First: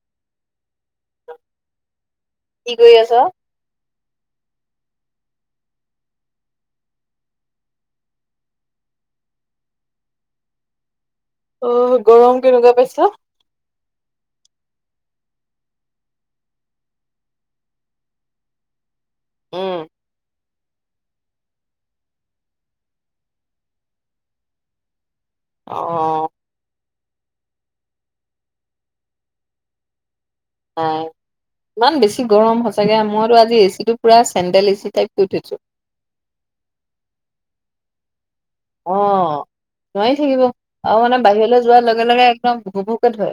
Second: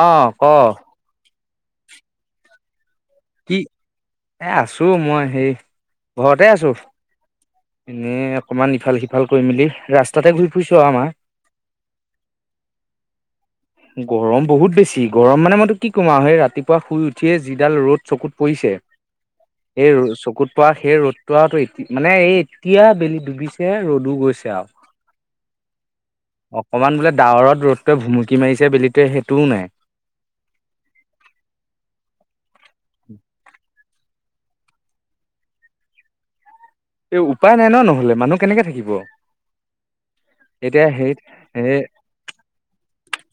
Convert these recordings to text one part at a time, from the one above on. অ ক কি কৰি আছ? কি এ আছো মই হে ঘৰতে আছোঁ এনে অকমান ইফাল সিফাল কৰি মেলি ৰাস্তাতে ঘূৰি ফুৰিছো আৰু আমাৰ অ', গৰম কেনেকুৱা পাইছ? গৰম বহুত বেছি গৰম মানে মই তোক কি কম আৰু সেই ৰাতিপুৱা শুই উঠিয়ে যিডাল ৰ'দ চকুত পৰিছে। উম, এই চকুত পৰা সেই ৰ'দটো আৰু এতি মানে এই এতিয়া বেলি ডুবিছে ৰ'দো গৈছে আৰু অ', অকমান বোলে ডাৱৰত ৰ'দ ভুমুকি মাৰিছে বেলিটোৱে সেইটোও নাই। আহ ইমান বেছি গৰম সঁচাকে মইতো আজি এচি টো পুৰা চেণ্ডেল এচি টাইপ গৈ উ থৈছো এই উপায় নাই ন নহলে মানুহ কেনেকে থাকিব অ, নোৱাৰি থাকিব এতিয়া আৰু সেই মানে বাহিৰলৈ এ যোৱাৰ লগে লগে একদম ভু ভুকে ধৰে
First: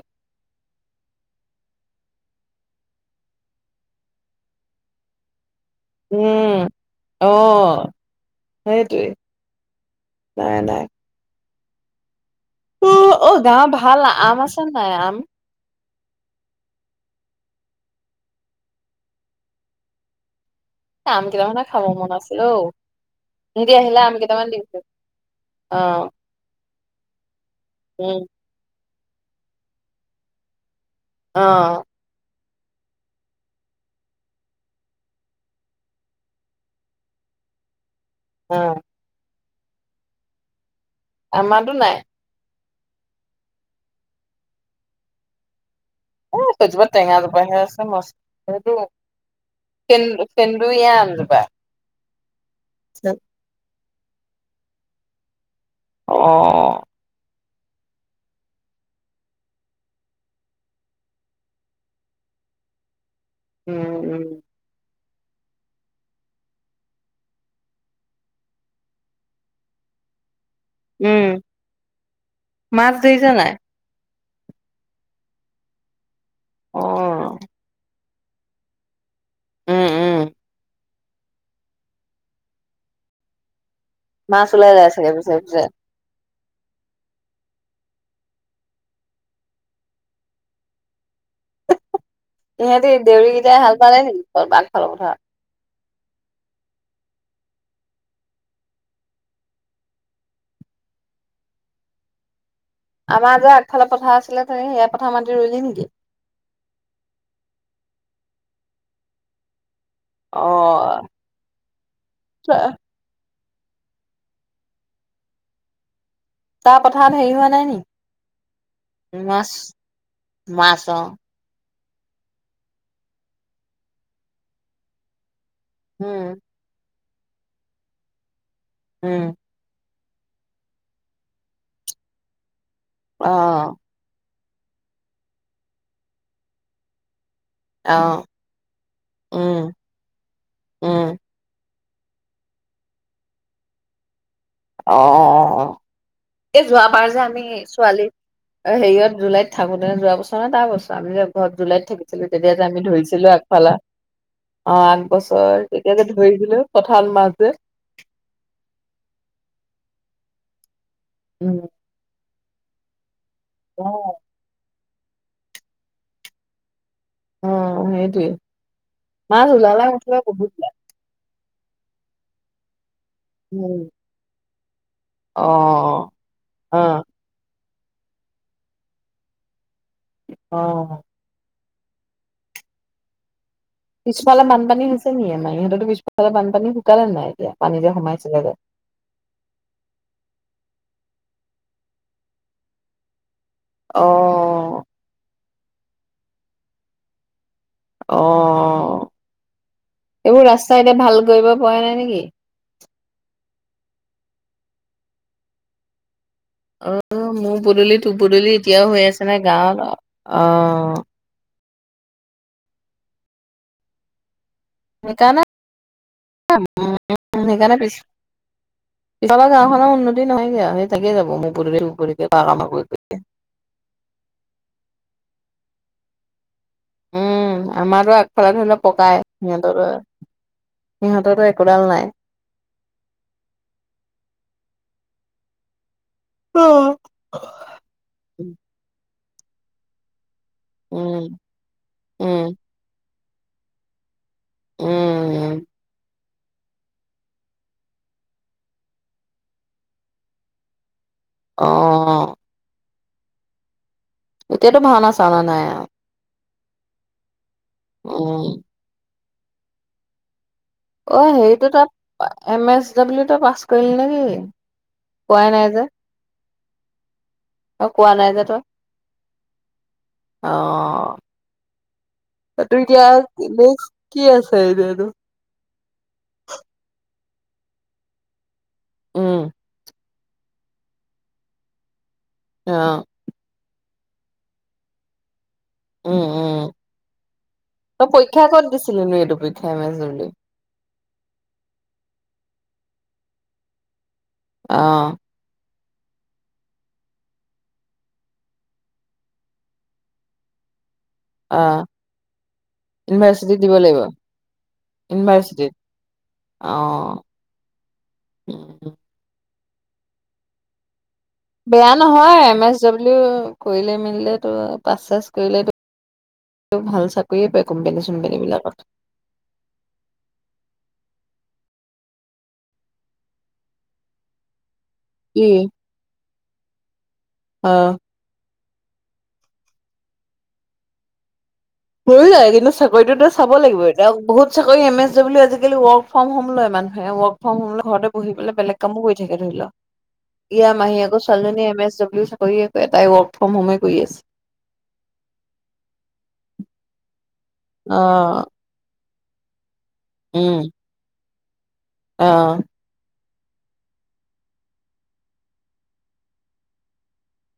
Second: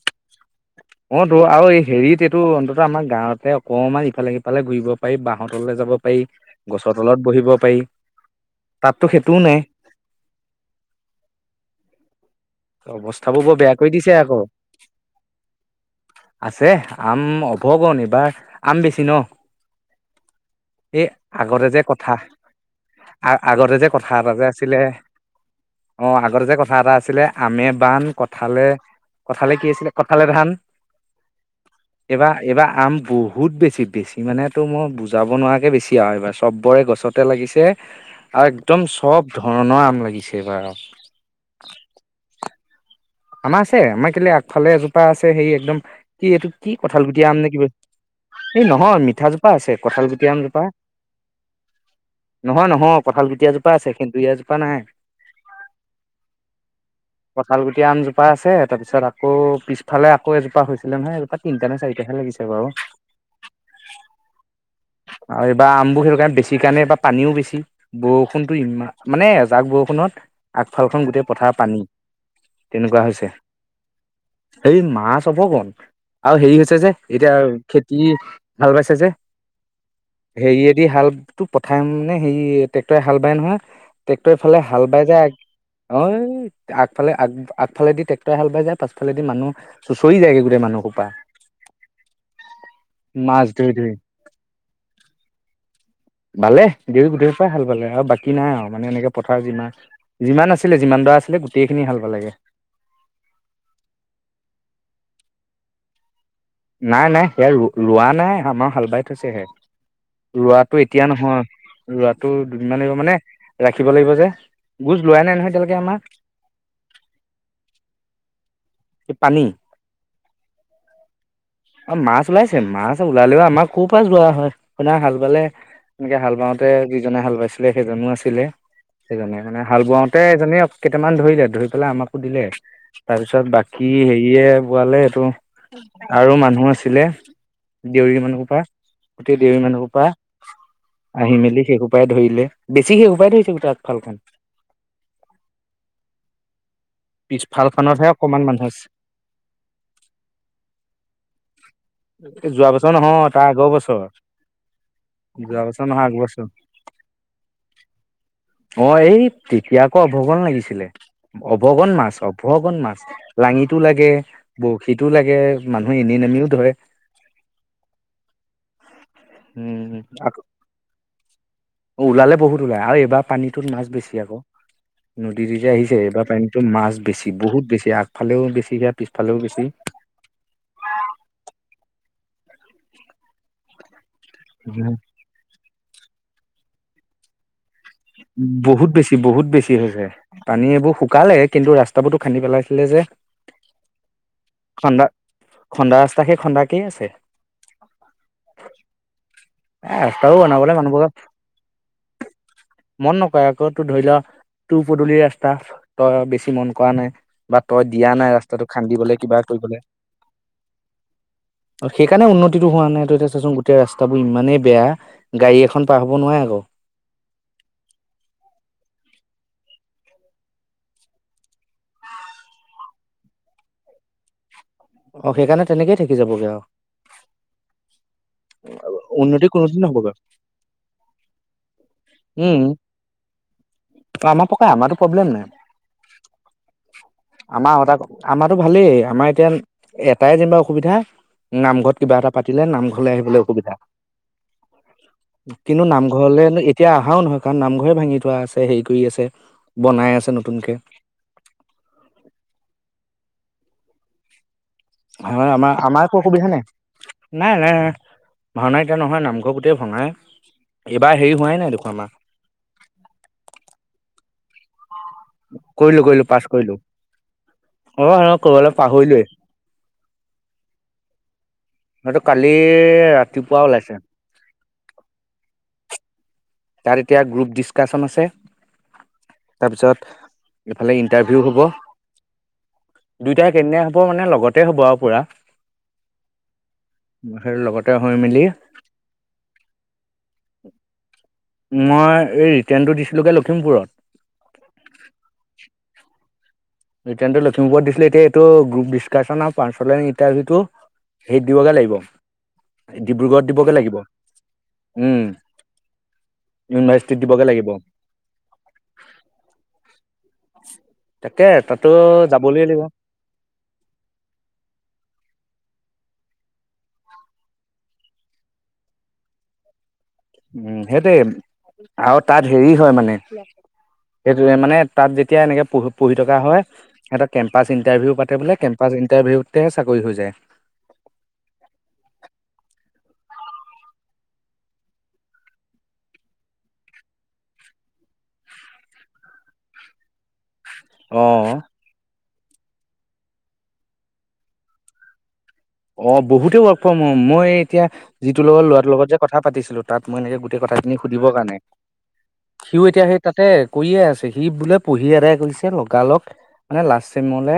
অ তো আৰু এই হেৰিত এইটো অন্ততঃ আমাৰ গাঁৱতে অকমান ইফালে সিফালে ঘূৰিব পাৰি বাহ হৰ [unintelligible] তললৈ যাব পাৰি উম, গছৰ তলত বহিব অ', পাৰি সেইটোৱে তাততো সেইটোও নাই নাই-নাই অৱস্থাবোৰ বৰ গাঁৱৰ বেয়া কৰি ভাল দিছে আম আকৌ আছে নাই আম? আছে আম অভগন এইবাৰ আম বেছি ন এ, আম কেইটামানে আগতে যে খাব মন কথা আছিল অ', আ সিহঁতি আগতে যে আহিলে কথা আম এটা যে কেইটামান দিবি। আছিলে। অ, আগতে যে কথা এটা আছিলে। আমে বান উম, কঠালে কঁঠালে কি আছিলে? কঁঠালে ধান। অ, এইবাৰ এইবাৰ আম বহুত বেছি বেছি মান তোৰ মই বুজাব নোৱাৰাকে বেছি আৰু এইবাৰ চবৰে গছতে লাগিছে। আৰু অ', একদম চব ধৰণৰ আম লাগিছে। এইবাৰ আমাৰতো নাই। আমাৰ আছে। আমাৰ কেলে আগফালে এজোপা আছে। সেই একদম কি এ, এইটো কি সেইজোপা কঁঠাল টেঙা গুটি আম জোপাহে নেকিব আছে মস্ত এই সেইটো নহয় মিঠা জোপা আছে কঁঠাল গুটি আমজোপা সেন্দুৰীয়া [inaudible] নহয়-নহয় কঁঠাল গুটি এজোপা আছে দুই এজোপা নাই। আহ, কঁঠাল গুটি আম এজোপা আছে। তাৰপিছত আকৌ, পিছফালে আকৌ, এজোপা হৈছিলে নহয় এজোপা তিনিটা নে চাৰিটাহে লাগিছে বাৰু উম-উম আৰু এইবাৰ আমবোৰ সেইটো কাৰণে বেছি কাৰণে এইবাৰ পানীও বেছি বৰষুণতো ইমান মানে এজাক ব ষত [unintelligible] আগফালখন উম, গোটেই পথাৰ পানী মাছ ধৰিচা নাই? হে মাছ হব কন [unintelligible] আৰু হেৰি হৈছে যে এতিয়া উম, খেতি কি ভাল পাইছা যে উম, হেৰিয়েদি ভাল টো পঠাই মানে হেৰি ট্ৰেক্টৰে হাল বাই নহয়। মাছ ট্ৰেক্টৰৰফালে ওলাই হাল বাই চাগে যায় পিছে পিছে। অঐ আগফালে আগ আগফালেদি ট্ৰেক্টৰ হাল বাই যায় পাছালেদি মানুহ চুঁচৰি যায়গৈ গোটেই মানুহ হোপা সিহঁতে মাছ দেউৰীকেইটাই ধৰি হাল ধৰি বালে নেকি বাঘ খালৰ [unintelligible] পথাৰ বালে দেউৰী গোটেই হোপাই হাল বালে, আৰু বাকী নাই আৰু মানে এনেকে পথাৰ যিমান যিমান আছিলে যিমান আছিলে গোটেই খিনি হাল বালেগে আমাৰ যে আগফালাৰ পথাৰ আছিলে যে সেয়া পথাৰ মাতি ৰুলি নেকি? নাই-নাই সেয়া ৰ ৰোৱা নাই আমাৰ হাল বাই থৈছেহে। ৰোৱাটো অ', এতিয়া নহয় ৰোৱাটো দুদিনমান মানে ৰাখিব লাগিব যে গোজ লোৱাই নাই, নহয় এতিয়ালৈকে আমাক তাৰ পথাত হেৰি হোৱা নাই নেকি পানী মাছ মাছ অ অ মাছ ওলাইছে মাছ ওলালেও আমাৰ খুৰ [unintelligible] প যোৱা হয় সনা হাল বালে এনেকে উম, হাল বাওঁতে যিজনে হাল বাইছিলে সেইজনো আছিলে উম, সেইজনে মানে হাল বওঁত গোতে এজনীয়ে কেইটামান ধৰিলে ধৰি পেলাই আমাকো দিলে তাৰ পিছত অ', বাকী হেৰিয়ে বোৱালে সেইটো আৰু মানুহ আছিলে দেউৰী অ', মানুহৰ পৰা গোটেই উম, দেউৰী মানুহৰ পৰা উম, আহি মেলি সেই উপপাই [unintelligible] ধৰিলে বেছি সে উপপাই [unintelligible] ধৰিছে আকফালখন অ এই যোৱাবাৰ যে আমি ছোৱালী পিছফালখনতহে অকমান মানুহ অ আছে হেৰিয়ত জুলাইত থাকোঁতেনে যোৱা বছৰ নে তাৰ বছৰ আমি যে ঘৰত জুলাইত থাকো তেতিয়া যে যোৱা আমি বছৰ নহয় ধৰিছিলো তাৰ আগৰ আগফালা বছৰ অ আঠ যোৱা বছৰ তেতিয়া নহয় যে আগৰ বছৰ ধৰিছিলো পথাৰত মাছ যে অ এই তেতিয়া আকৌ অভগন লাগিছিলে উম অভগন মাছ অভগন মাছ লাঙিতো অ লাগে বৰশীতো লাগে মানুহে এনে নমিও ধৰে অ সেইটোৱে মাছ ওলালে উঠে আকৌ বহুত ওলালে বহুত ওলায় আৰু এইবাৰ পানীটোত উম মাছ বেছি আকৌ অ নদী দি যে আহিছে এইবাৰ পানীতো অ মাছ বেছি বহুত বেছি। এই আগফালেও বেছি যায় পিছফালেও বেছি। অ পিছফালে বানপানী হৈছেনি আমাৰ ইহঁততো পিছফালে শুকালে নাই এতিয়া? পানী যে সোমাইছিলে যে বহুত বেছি বহুত বেছি হৈ যায় পানী এইবোৰ শুকালে কিন্তু ৰাস্তাবোৰো খান্দি পেলাইছিলে যে অ খন্দা খন্দা ৰাস্তা সেই খন্দাকেই আছে অ এ ৰাস্তাও এইবোৰ বনাবলৈ ৰাস্তা এতিয়া মানুহবোৰকে ভাল কৰিব পৰা নাই নেকি মন নকৰে আকৌ তোৰ ধৰি লোৱা তোৰ পদূলি ৰাস্তা তই বেছি মন অ কৰা নাই মোৰ বা তই পদূলি দিয়া তোৰ নাই পদূলি ৰাস্তাটো এতিয়াও হৈ খান্দিবলৈ আছে নে কিবা গাঁৱত কৰিবলৈ অ আৰু সেইকাৰণে উন্নতিটো হোৱা নাই ত এতিয়া চাচোন গোটেই ৰাস্তাবোৰ ইমানেই বেয়া সেইকাৰণে গাড়ী এখন পব নোৱাৰে আক' উম আমাৰ গাঁওখনৰ উন্নতি নহয়গে আউ সেই তাকে যাব মো [unintelligible] অ সেইকাৰণে তেনেকেই থাকি যাবগে আৰু। উম আমাতো আগফালে ধৰিল পকাই, উন্নতি সিহঁতৰ কোনোদিন হ'বগৈ সিহঁততো একোডাল নাই। অ আমাৰ পকাই আমাৰো। পব্লেম নাই, উম আমাৰ আমাৰো ভালেই আমাৰ এতিয়া এটাই যেনিবা অসুবিধা নামঘৰত কিবা এটা উম পাতিলে নামঘৰলৈ আহিবলৈ অসুবিধা। উম কিনো নাম। ঘৰলে এতিয়া অহাও নহয় কাৰণ নামঘৰে ভাঙি থোৱা আছে হেৰি কৰি আছে বনাই আছে নতুনকে। অ এতিয়াতো ভাওনা চাওনা হয় নাই আমাৰ আৰু আমাৰ একো অসুবিধা নাই। নাই নাই উম ভাওনা এতিয়া নহয় নামঘৰ গোটেই ভাঙাই অ হেৰিটো তাত এম এছ ডাব্লিউ ত পাছ কৰিল নেকি কোৱাই নাই যে কৰিলো কৰিলো পাছ কৰিলো অ অ ক'বলৈ পাহৰিলোয়ে। আহ। মইতো কালি ৰাতিপুৱা ওলাইছে [unintelligible] তাত এতিয়া গ্ৰুপ ডিছকাশচন আছে। উম তাৰপিছত এইফালে ইন্টাৰভিউ হ'ব। অ দুইটাই একেদিনাই হ'ব মানে লগতে হ'ব আৰু পুৰা। উম উম সেই লগতে তই হৈ মেলি পৰীক্ষা কত দিছিল নো এইটো পৰীক্ষা ইমান জল্ডি। মই এই ৰিটাৰ্ণটো দিছিলোঁগে লখিমপুৰত। অহ। ৰিটাৰ্ণটো লখিমপুৰত দিছিলোে এতিয়া এইটো গ্ৰুপ ডিচকাশচন আৰু পাশ ইণ্টাৰভিউটো হেৰিত দিবগে অ', লাগিব। ডিব্ৰুগড়ত ইউনিভাৰ্চিটিত দিব দিবগে লাগিব উম। ইউনিভাৰ্চিটিত ইউনিভাৰ্চিটি অ', দিবগে লাগিব। ত বেয়া নহয় এম এছ ডব্লিউ কৰিলে মেলিলে তো পাচেছ কৰিলেটো তেওঁ ভাল চাকৰিয়ে পায় কোম্পানী চোম্পানী বিলাকত উম সেইটোৱেই আৰু তাত হেৰি হয় মানে সেইটোৱে মানে তাত যেতিয়া কি এনেকে পঢ পঢ়ি থকা হয় সিহত কেম্পচ অ', ইণ্টাৰভিউ পাতে বোলে কেম্প ফাষ্ট ইন্টাৰভিউতেহে চাকৰি হৈ যায়। হৈ যায় কিন্তু চাকৰিতটোতো চাব লাগিব এতিয়া বহুত চাকৰি এম এছ ডলিউ আজিকালি ৱৰ্ক ফ্ৰম হোম লয় মানে। মান ৱৰ্ক ফ্ৰম হম ঘৰতে বহি পেলাই বেলেগ কামো কৰি থাকে ধৰি লও। ইয়াৰ অ মাহীয়েকৰ ছোৱালীজনীয়ে এম এছ ডব্লিউ চাকৰি চাকৰি কৰে। তাই ৱৰ্ক ফ্ৰম হোমেই কৰি আছে। অ বহুতে ৱৰ্ক মই এতিয়া অ', যিটোৰ লগত ল'ৰাটোৰ লগত যে কথা পাতিছিলো তাত মই এনেকে গোটেই কথাখিনি সুধিবৰ কাৰনেই আহ তাতে কৰিয়ে আছে সি বোলে পঢ়ি আদায় কৰিছে লগালগ মানে লাষ্ট টাইমলে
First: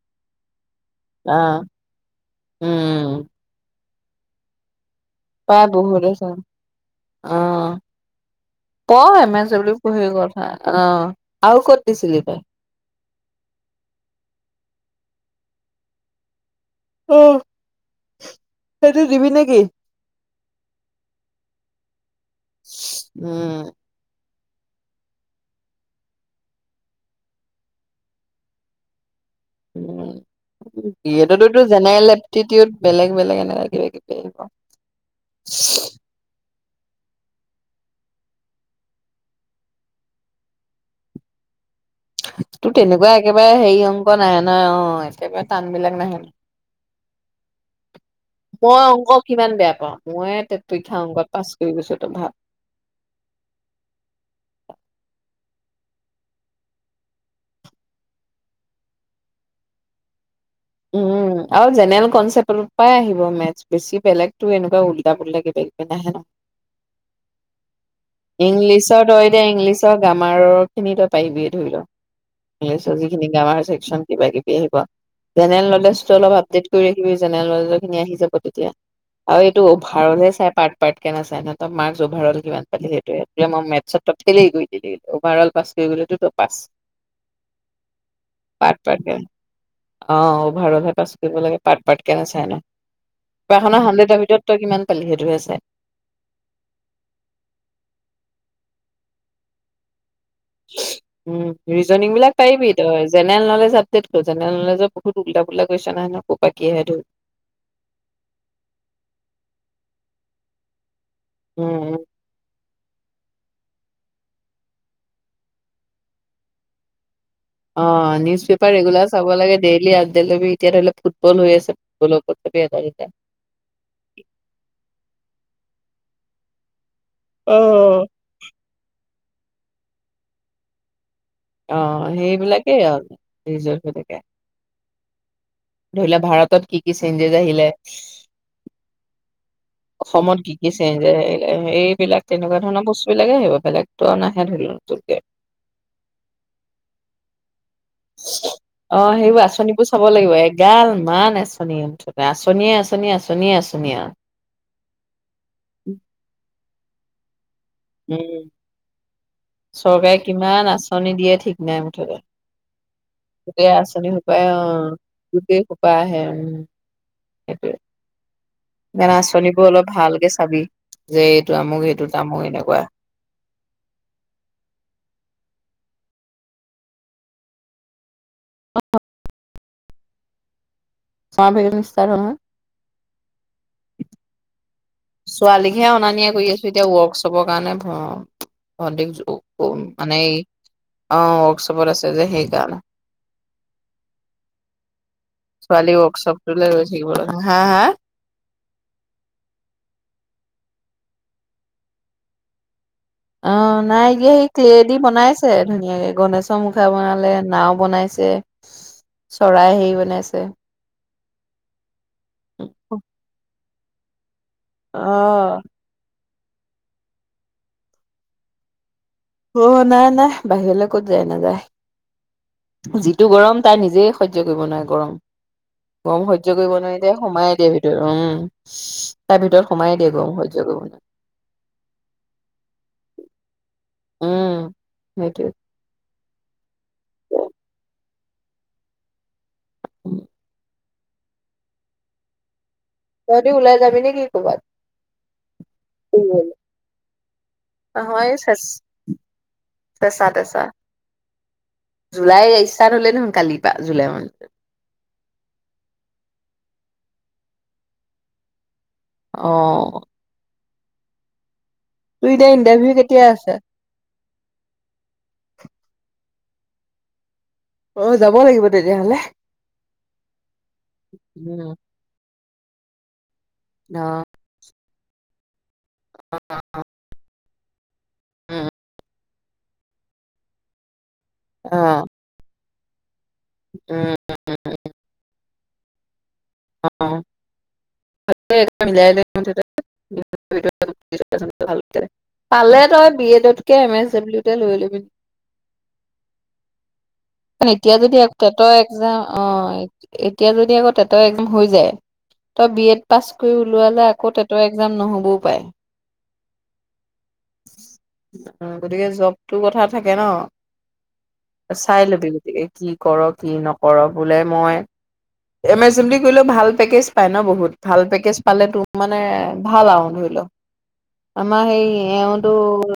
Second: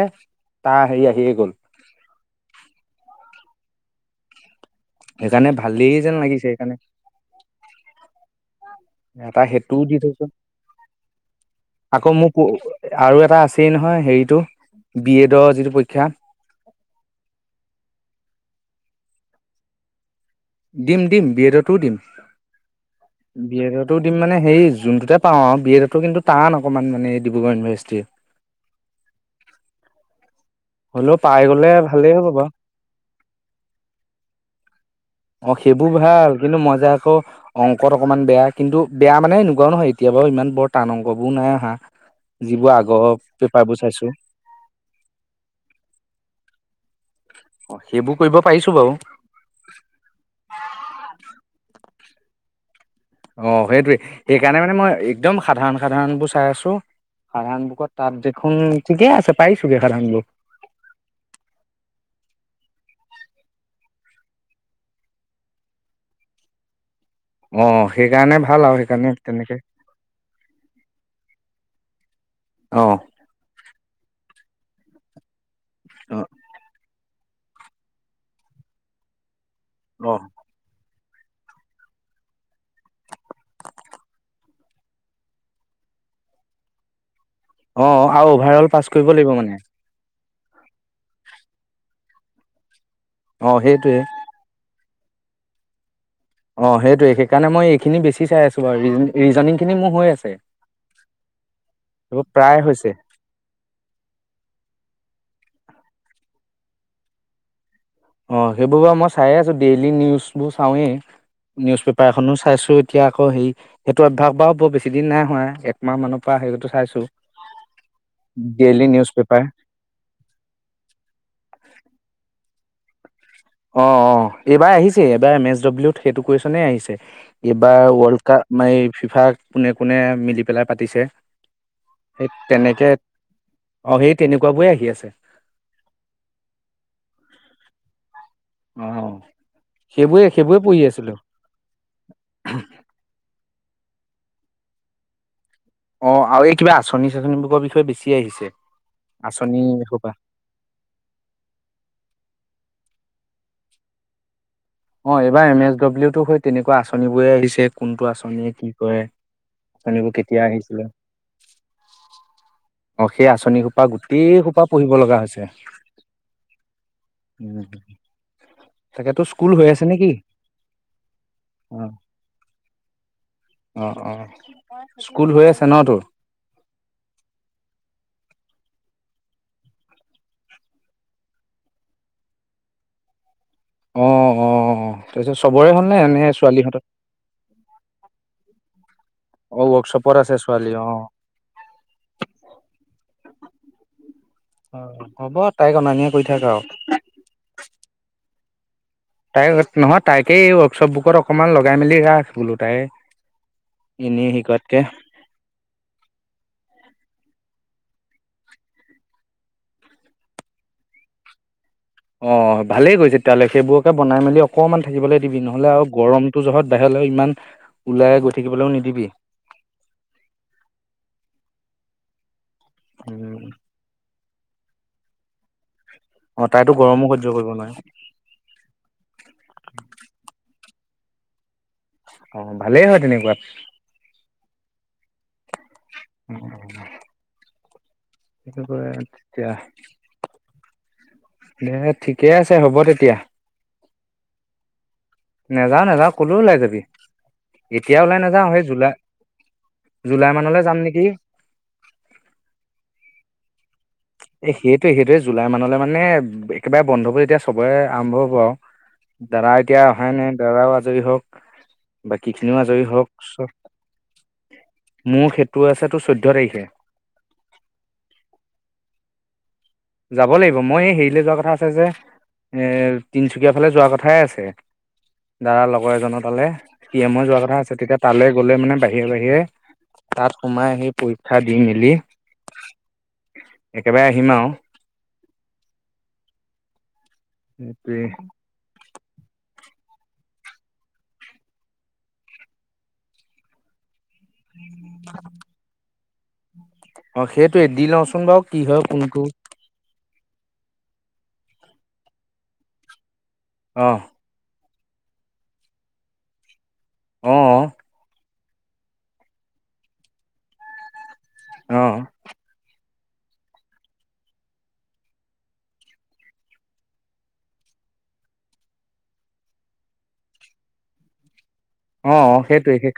আহ উম সেইকাৰণে প্ৰায় ভালেই বহুতে যেন চাম লাগিছে অ', পঢ় সেইকাৰণে এম এটা এছ ডব্লিউ সেইটোও দি পঢ়ি থৈছোন কথা অ', আৰু ক'ত আকৌ দিছিলি তই? মোক আৰু এটা আছেই নহয় হেৰিতটো বি এডৰ যিটো পৰীক্ষা। আহ সেইটো দিবি নেকি। দিম দিম বিয়েডতোও দিম উম, বিয়েডতো দিম মানে হেৰি যোনটোতে পাওঁ আৰু বি এডতো কিন্তু টান অকনমান মানে ডিব্ৰুগড় ইউনিভাৰ্চিটি। উম হ'লেও পাই বিএডতো গ'লে জেনেল ভালেই হ'ব বাৰু এপটিটিউড বেলেগ বেলেগ এনে কিবা কিবি আহিব। অ সেইবোৰ ভাল। কিন্তু মই যে আকৌ অংকত অকণমান বেয়া কিন্তু বেয়া মানে এনেকোৱাও নহয় এতিয়া বাৰু ইমান বৰ টান অংকবোৰ নাই অহা তো যিবোৰ আগৰ তেনেকুৱা একেবাৰে পেপাৰবোৰ হেৰি চাইছো অংক নাহে নহয় অ একেবাৰে টান বিলাক নাহে অ [unintelligible] সেইবোৰ কৰিব পাৰিছো মই বাৰু অংক কিমান বেয়া পাওঁ মই ত পৰীক্ষা অংকত পাছ কৰি গৈছো। তটো ভাল অ সেইটোৱে সেইকাৰণে মানে মই একদম সাধাৰণ সাধাৰণ বোৰ চাই আছো সাধাৰণ বুকত তাত দেখোন ঠিকে আছে পাই যাবি সাধাৰণ বুক উম উম আৰু জেনেৰেল কনচেপ্ট পৰাই আহিব মেথছ বেছি বেলেগতো এনেকুৱা উল্টা পুলটা কিবা কিবি নাহে নহয় অ', সেইকাৰণে [unintelligible] ভাল আৰু ইংলিছত সেইকাৰণে তই এতিয়া তেনেকে ইংলিছৰ গ্ৰামাৰৰ খিনি তই পাৰিবি অ', ইংলিছৰ যিখিনি গ্ৰামাৰ চেকন [unintelligible] কিবা কিবি আহিব জেনেৰেল নলেজটো অলপ আপডেট কৰি ৰাখিবি জেনেৰেল নলেজৰ খিনি আহি যাব তেতিয়া আৰু ত অভাৰলে চাই পাট পাত কে নাচাই নহ মাৰ্ অভাৰল কিমান পালি ত এতিয়া মই মেথছত তটেলি ফেলেই [unintelligible] গৈ দিল অভাৰ অল পাছ কৰি গ'লেতো ত পাছ অ আৰু অভাৰ অল পাৰ্ট পাছ কৰিব পাৰ্টকে লাগিব মানে অ অভাৰঅলহে পাছ কৰিব লাগে পাট-পাৰ্ট কেনে চাই নাই পা অ', [unintelligible] সেইটোৱে হাড্ৰেডৰ ভিতৰত কিমান সেইটোহে চাই অ সেইটোৱে সেইকাৰণে মই এইখিনি বেছি চাই আছো বাৰু ৰিজনিং খিনি মোৰ হৈ আছে [unintelligible] উম ৰিজনিং সেইবোৰ বিলাক প্ৰায় পাৰিবি হৈছে তই জেনেৰেল নলেজ আপডে [unintelligible] জেনেৰেল নলেজৰ বহুতল বোলে গৈছে নহয় কৰ পৰা কি পাকিহে ধই [unintelligible] অ সেইবোৰ বাৰু মই চাইে আছো ডেইলি নিউজ বোৰ চাওঁৱেই নিউজ উম, পেপাৰ এখনো চাইছো এতিয়া আক হেৰি সেইটো অভ্যাস বাৰোঁ বৰ বেছি দিন নাই হোৱা একমাহ মানৰ পৰা হেৰি চাইছো। অ নিউজ পেপাৰ ৰেগুলাৰ চাব পেপাৰ লাগে ডেইলি আপডেত এতিয়া ধৰি লও ফুটবল হৈ আছে ফুব ও বে তাৰ অ অ এইবাৰ আহিছে এইবাৰ এম এছ ডব্লিউত সেইটো কুৱেশ্যনে আহিছে। এইবাৰ অ', ৱৰ্ল্ড কাপ ম ফিফাৰ কোনে কোনে মিলি পেলাই পাতিছে। অ, সেই সেইবিলাকেই তেনেকে আৰু ৰিজাল্ট হৈ অ থাকে সেই তেনেকুৱা বোৰে আহি আছে ধৰি লোৱা ভাৰতত কি কি চেঞ্জেছ আহিলে অ সেইবোৰে অসমত কি সেইবোৰে কি পঢ়ি চেঞ্চ আছিলো আহে এইবিলাক তেনেকুৱা ধৰণৰ বস্তু বিলাকে আহিব। বেলেগতটো নাহে ধল তে [unintelligible] অঁ আৰু এই কিবা আঁচনি চাচনিবোৰৰ বিষয়েছি আহিছে। অ সেইবোৰ আঁচনি আঁচনিবোৰ চাব এসোপা লাগিব এগাল মান আচনি মুঠতে আচনিয়ে আচনি আচনি, আচনি, আচনি আও। অ এইবাৰ এম এছ ডব্লিউতো হয় তেনেকুৱা আঁচন বোৰে আহিছে। কোনটো উম, আঁচনিয়ে কি কৰে আঁচনিবোৰ চৰকাৰে কেতিয়া কিমান আহিছিলে। আঁচনি দিয়ে ঠিক নাই মুঠতে। অ সেই আঁচনি গোটেই সোপা গোটেই সোপাই অ সোপা পহিব লগা হৈছে। গোটেই সোপা আহে উ আচনিবোৰ অলপ ভালকে চাবি যে এইটো অ আমুক এইটো তামু এনেকুৱা। অ অ স্কুল হৈ আছে ন তোৰ। চমাভিকেছন ষ্টাৰ্ট হ'ল নহয়। অঁ অঁ ছোৱালীকহে অনা নিয় কৰি আছো এতিয়া ৱৰ্কশ্বপৰ কাৰণে অ ৱৰ্কশ্বপত মানে আছে ছোৱালী অ ৱৰ্কশ্বপত আছে যে সেইকাৰনে হ'ব [unintelligible] তাইক অনা ছোৱালী নিয়া কৰি থাক ৱৰ্কশপ আৰু ত ৰৈ হা হা তাই নহয় তাকেই ৱৰ্কশ্বপ বুৰত অকণমান লগাই মেলি ৰা আছে বোলো তাই অ নাই এনেই এটিয়া শিকোৱাতকে সেই কদি [unintelligible] বনাইছে ধুনীয়াকে গণেশৰ মুখা বনালে নাও বনাইছে চৰাই হেৰি বনাইছে অ ভালেই কৰিছে তেতিয়াহ'লে সেইবোৰকে বনাই মেলি অকমান থাকিবলৈ দিবি, অ নহ'লে আৰু গৰম তোৰ জহত বাহিৰলৈ ইমান ওলাই গৈ থাকিবলৈও নিদিবি। অ নাই নাই বাহিৰলৈ ক'ত যায় নাযায়, যিটো গৰম তাই নিজে সহ্য কৰিব নোৱাৰে গৰম। গৰম অঁ সহ্য তাইতো কৰিব নোৱাৰি গৰমো দে সহ্য কৰিব সোমাই দিয়ে নোৱাৰে ভিতৰত উম তাৰ ভিতৰত সোমাই দিয়ে গৰম সহ াব অ ভালেই হয় তেনেকুৱাত। উম সেইটো। উ এইটোক িকয [unintelligible] এ ঠিকে আছে হ'ব দে। তি ওলাই যাবি নে কি ক'ৰবাত? নাযাও নাযাওঁ কলেও ওলাই যাবি এতিয়া ওলাই নহয় নাযাওঁ চেচ সেই জোলাই জুলাই মানলৈ যাম নেকি। জুুলাই ষ্টাত হ'ল দেখোন কালি। এ সেইটোৱে সেইটয়ে জুলাই মানলৈ মানে একেবাৰে বন্ধবোৰ যেতিয়া চবেই আৰম্ভ হ'ব আৰু অ দাদা এতিয়া অহাই নাই দাদাও আজৰি হওক, তোৰ এতিয়া বাকখিনিও আজৰি ইণ্টাৰভিউ হওক, কেতিয়া আছে চব- মোৰ সেতু আছে তো চৈধ্য তাৰিখে। যে হলে। যাব লাগিব মই হেৰিলৈ যোৱা কথা আছে যে এ তিন চুকীয়া ফালে যোৱা অ কথাই আছে দাদাৰ লগৰ এজন তালে কি মই যোৱা কথা কথা আছে। তেতিয়া তালৈ গ'লে উম মানে বাহিৰে বাহিৰে তাত সোমাই আহি পৰীক্ষা দি অ মেলি একেবাৰে উম আহিম আৰু অ সেইটো মিলাই [unintelligible] পালে তই বি এডতকে এম এছ লৈ লবি অ সেইটোৱে কাৰ দি এতিয়া যদি লওঁচোন এক বাৰু কি তেটৰ হয় একজাম কোনটো অ এতিয়া যদি আকৌ তেতৰ এক্জাম হৈ যায় তই বি এড পাছ কৰি অ ওলোৱালে আকৌ এক্সাম নহ'বও পাৰে। অ গতিকে জবটোৰ কথা থাকে ন অ চাই ল'বি গতিকে কি কৰ কি নকৰ বোলে মই এমেজন দি কলও ভাল পেকেজ পায় ন বহুত ভাল পেকেজ পালে তো মানে ভাল আৰু ধৰি লও আম সেই অ অ এওঁটো সেইটোৱে